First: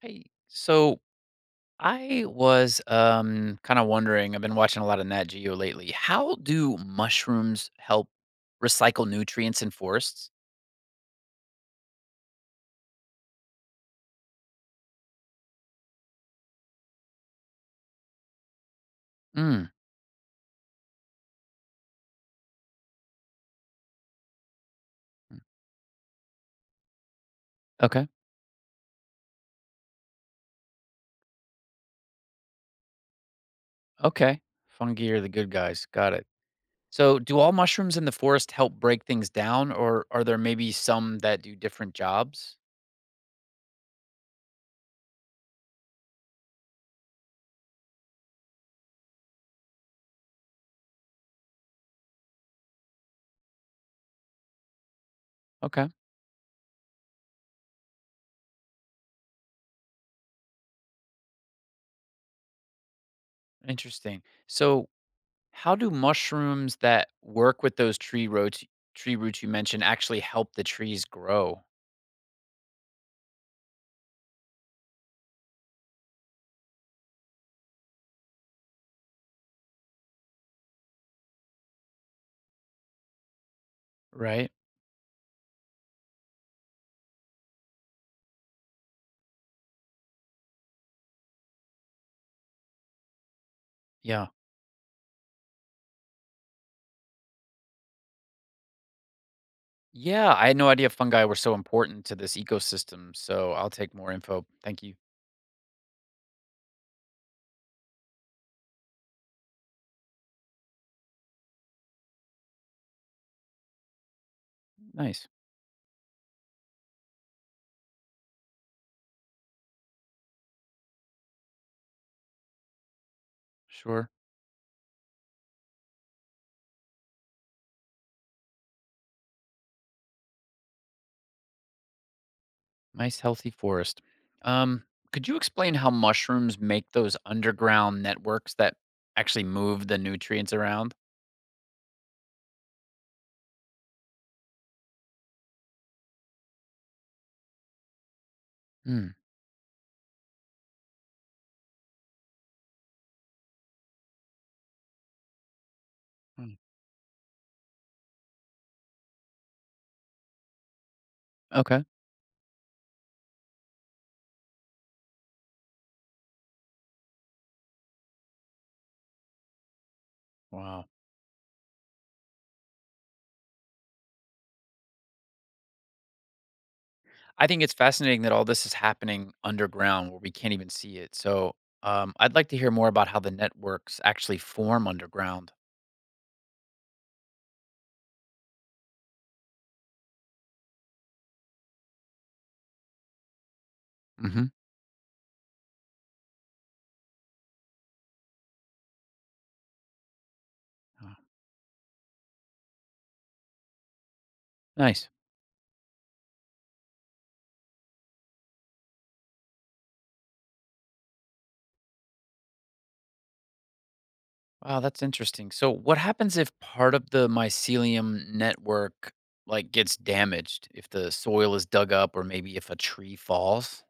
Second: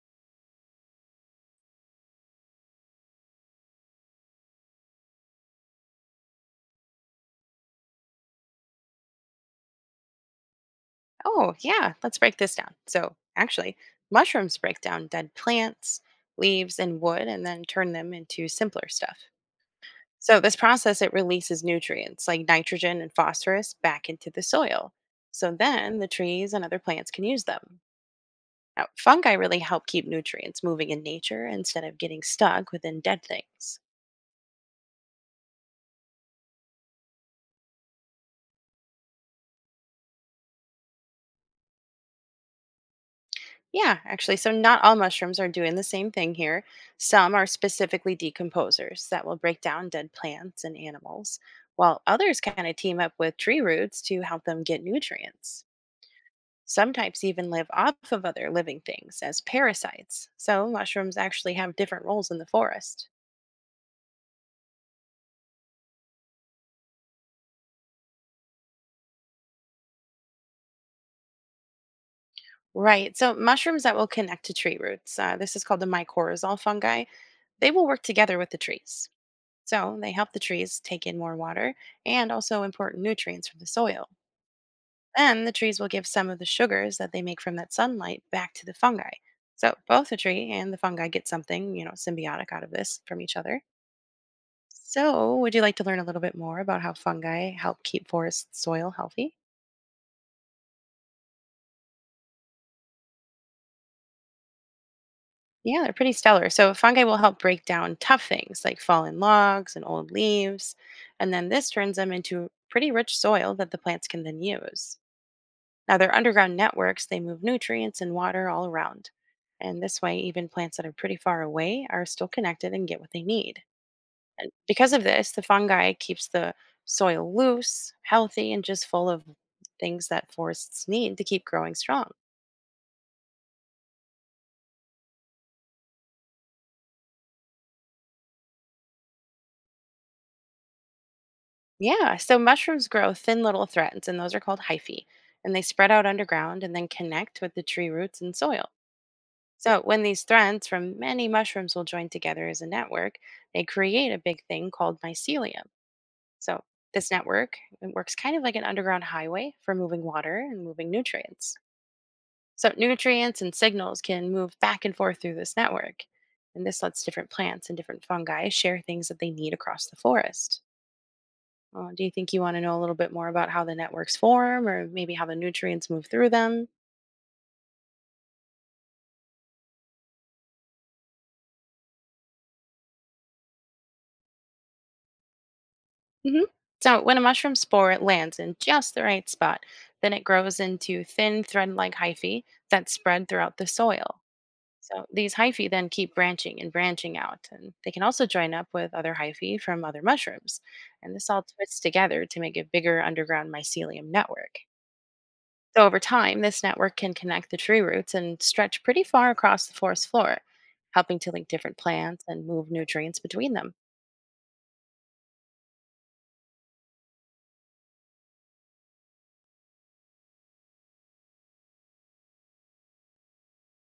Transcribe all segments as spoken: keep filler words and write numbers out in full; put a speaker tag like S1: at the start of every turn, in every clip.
S1: Hey, so I was um kind of wondering. I've been watching a lot of Nat Geo lately. How do mushrooms help recycle nutrients in forests?
S2: Oh, yeah, let's break this down. So, actually, mushrooms break down dead plants, leaves, and wood and then turn them into simpler stuff.
S1: Mm,
S2: So, this process it releases nutrients like nitrogen and phosphorus back into the soil. So then the trees and other plants can use them.
S1: okay.
S2: Now, fungi really help keep nutrients moving in nature instead of getting stuck within dead things.
S1: Okay. Fungi are the good guys. Got it. So, do all mushrooms in the forest help break things down, or are there maybe some that do different jobs?
S2: Yeah, actually. So, not all mushrooms are doing the same thing here. Some are specifically decomposers that will break down dead plants and animals, while others kind of team up with tree roots to help them get nutrients.
S1: Okay.
S2: Some types even live off of other living things as parasites. So, mushrooms actually have different roles in the forest.
S1: Interesting. So, how do mushrooms that work with those tree roots, tree roots you mentioned, actually help the trees grow,
S2: Right. So, mushrooms that will connect to tree roots, uh, this is called the mycorrhizal fungi, they will work together with the trees. So they help the trees take in more water and also important nutrients from the soil.
S1: right?
S2: Then the trees will give some of the sugars that they make from that sunlight back to the fungi. So both the tree and the fungi get something, you know, symbiotic out of this from each other.
S1: Yeah.
S2: So, would you like to learn a little bit more about how fungi help keep forest soil healthy?
S1: Yeah, I had no idea fungi were so important to this ecosystem, so I'll take more info. Thank you.
S2: Yeah, they're pretty stellar. So, fungi will help break down tough things like fallen logs and old leaves, and then this turns them into pretty rich soil that the plants can then use.
S1: Nice.
S2: Now, they're underground networks, they move nutrients and water all around. And this way, even plants that are pretty far away are still connected and get what they need.
S1: Sure.
S2: And because of this, the fungi keeps the soil loose, healthy, and just full of things that forests need to keep growing strong.
S1: Nice healthy forest. Um, could you explain how mushrooms make those underground networks that actually move the nutrients around?
S2: Yeah, so mushrooms grow thin little threads, and those are called hyphae. And they spread out underground and then connect with the tree roots and soil.
S1: Hmm.
S2: So when these threads from many mushrooms will join together as a network, they create a big thing called mycelium.
S1: Hmm.
S2: So, this network it works kind of like an underground highway for moving water and moving nutrients.
S1: Okay.
S2: So, nutrients and signals can move back and forth through this network. And this lets different plants and different fungi share things that they need across the forest.
S1: Wow.
S2: Uh, do you think you want to know a little bit more about how the networks form or maybe how the nutrients move through them?
S1: I think it's fascinating that all this is happening underground where we can't even see it. So, um, I'd like to hear more about how the networks actually form underground.
S2: hmm So, when a mushroom spore lands in just the right spot, then it grows into thin thread like hyphae that spread throughout the soil.
S1: Mhm.
S2: So these hyphae then keep branching and branching out, and they can also join up with other hyphae from other mushrooms. And
S1: Oh.
S2: this all twists together to make a bigger underground mycelium network.
S1: Nice.
S2: So over time, this network can connect the tree roots and stretch pretty far across the forest floor, helping to link different plants and move nutrients between them.
S1: Wow, that's interesting. So what happens if part of the mycelium network like gets damaged, if the soil is dug up or maybe if a tree falls?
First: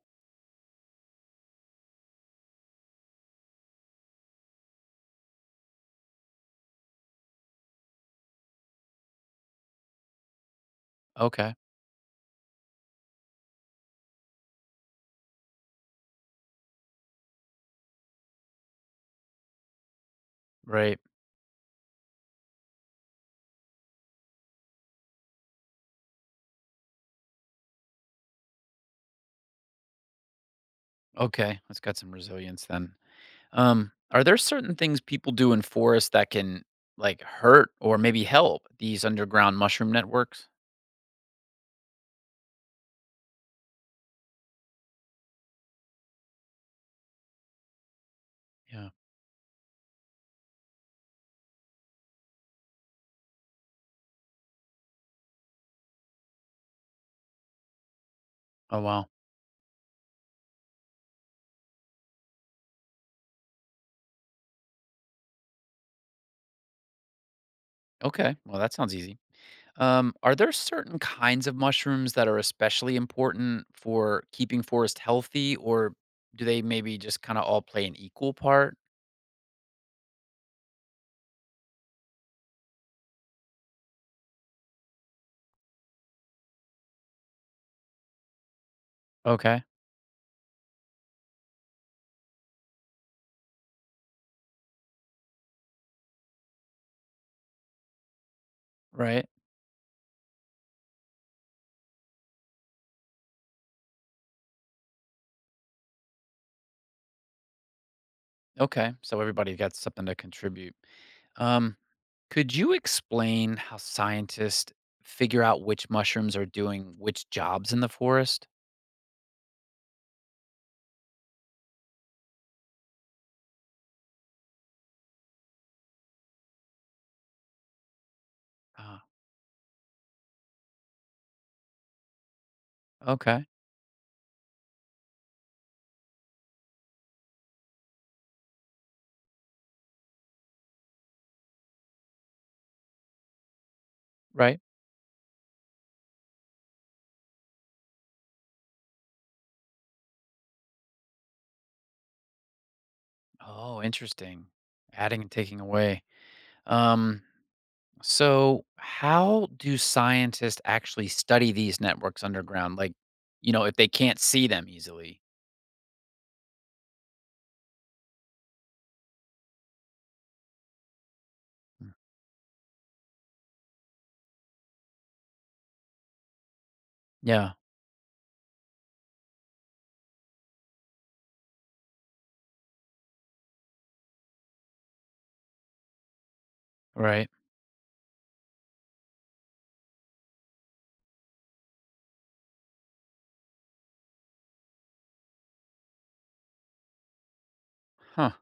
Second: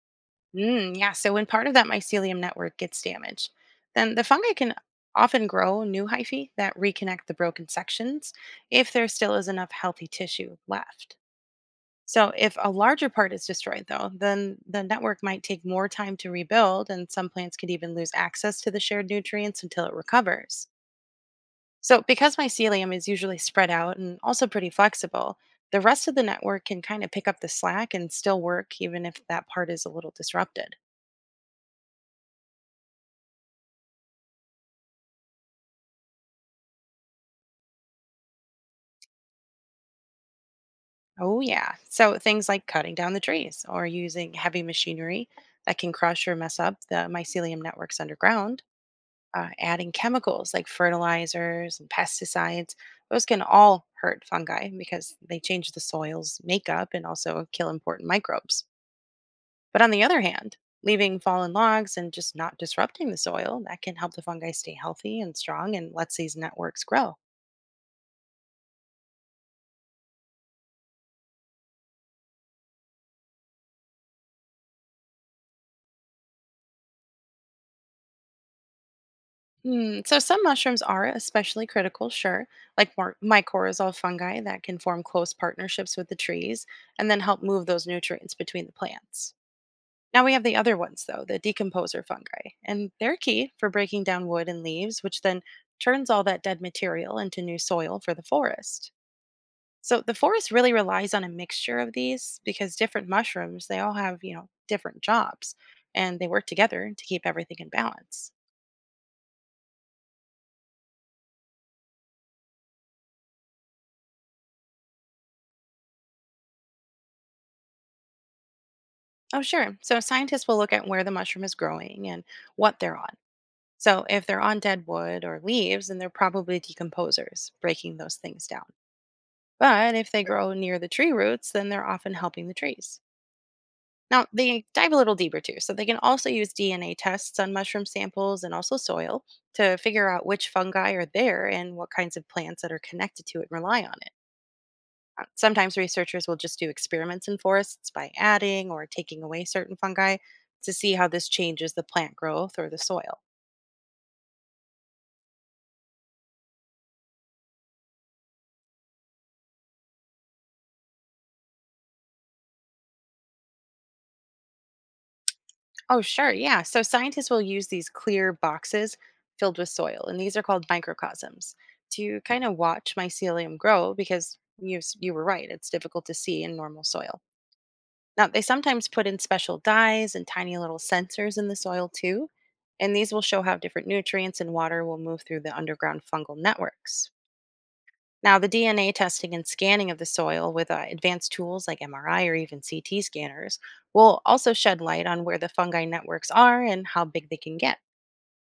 S2: Mm, yeah, so when part of that mycelium network gets damaged, then the fungi can often grow new hyphae that reconnect the broken sections if there still is enough healthy tissue left.
S1: Okay.
S2: So if a larger part is destroyed though, then the network might take more time to rebuild and some plants could even lose access to the shared nutrients until it recovers.
S1: Right.
S2: So because mycelium is usually spread out and also pretty flexible, the rest of the network can kind of pick up the slack and still work even if that part is a little disrupted.
S1: Okay. It's got some resilience then. Um are there certain things people do in forests that can like hurt or maybe help these underground mushroom networks?
S2: Oh yeah. So things like cutting down the trees or using heavy machinery that can crush or mess up the mycelium networks underground
S1: Yeah.
S2: uh, adding chemicals like fertilizers and pesticides. Those can all hurt fungi because they change the soil's makeup and also kill important microbes.
S1: Oh wow.
S2: But on the other hand, leaving fallen logs and just not disrupting the soil, that can help the fungi stay healthy and strong and lets these networks grow.
S1: Okay. Well, that sounds easy. Um, are there certain kinds of mushrooms that are especially important for keeping forest healthy, or do they maybe just kind of all play an equal part?
S2: Hmm, so some mushrooms are especially critical, sure, like more mycorrhizal fungi that can form close partnerships with the trees and then help move those nutrients between the plants.
S1: Okay,
S2: Now we have the other ones, though, the decomposer fungi, and they're key for breaking down wood and leaves, which then turns all that dead material into new soil for the forest.
S1: right.
S2: So the forest really relies on a mixture of these because different mushrooms, they all have, you know, different jobs and they work together to keep everything in balance.
S1: Okay, so everybody got something to contribute. Um, could you explain how scientists figure out which mushrooms are doing which jobs in the forest?
S2: Oh, sure. So scientists will look at where the mushroom is growing and what they're on. So if they're on dead wood or leaves, then they're probably decomposers, breaking those things down.
S1: Ah,
S2: But if they grow near the tree roots, then they're often helping the trees.
S1: okay,
S2: Now, they dive a little deeper too, so they can also use D N A tests on mushroom samples and also soil to figure out which fungi are there and what kinds of plants that are connected to it rely on it.
S1: right.
S2: Uh, Sometimes researchers will just do experiments in forests by adding or taking away certain fungi to see how this changes the plant growth or the soil.
S1: Oh, interesting. Adding and taking away. Um, So, how do scientists actually study these networks underground? Like, you know, if they can't see them easily?
S2: Oh, sure. Yeah. So scientists will use these clear boxes filled with soil, and these are called microcosms
S1: Mm.
S2: to kind of watch mycelium grow because you, s- you were right, it's difficult to see in normal soil.
S1: Yeah,
S2: Now, they sometimes put in special dyes and tiny little sensors in the soil too, and these will show how different nutrients and water will move through the underground fungal networks.
S1: right.
S2: Now, the D N A testing and scanning of the soil with uh, advanced tools like M R I or even C T scanners will also shed light on where the fungi networks are and how big they can get.
S1: Huh.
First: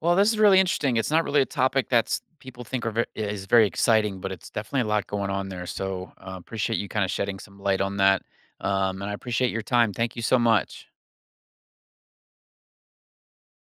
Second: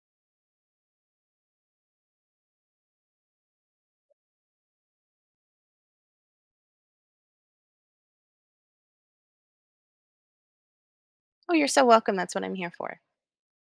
S1: Well, this is really interesting. It's not really a topic that's people think are ve- is very exciting, but it's definitely a lot going on there. So, uh, appreciate you kind of shedding some light on that. Um, and I appreciate your time. Thank you so much.
S2: Oh, you're so welcome. That's what I'm here for.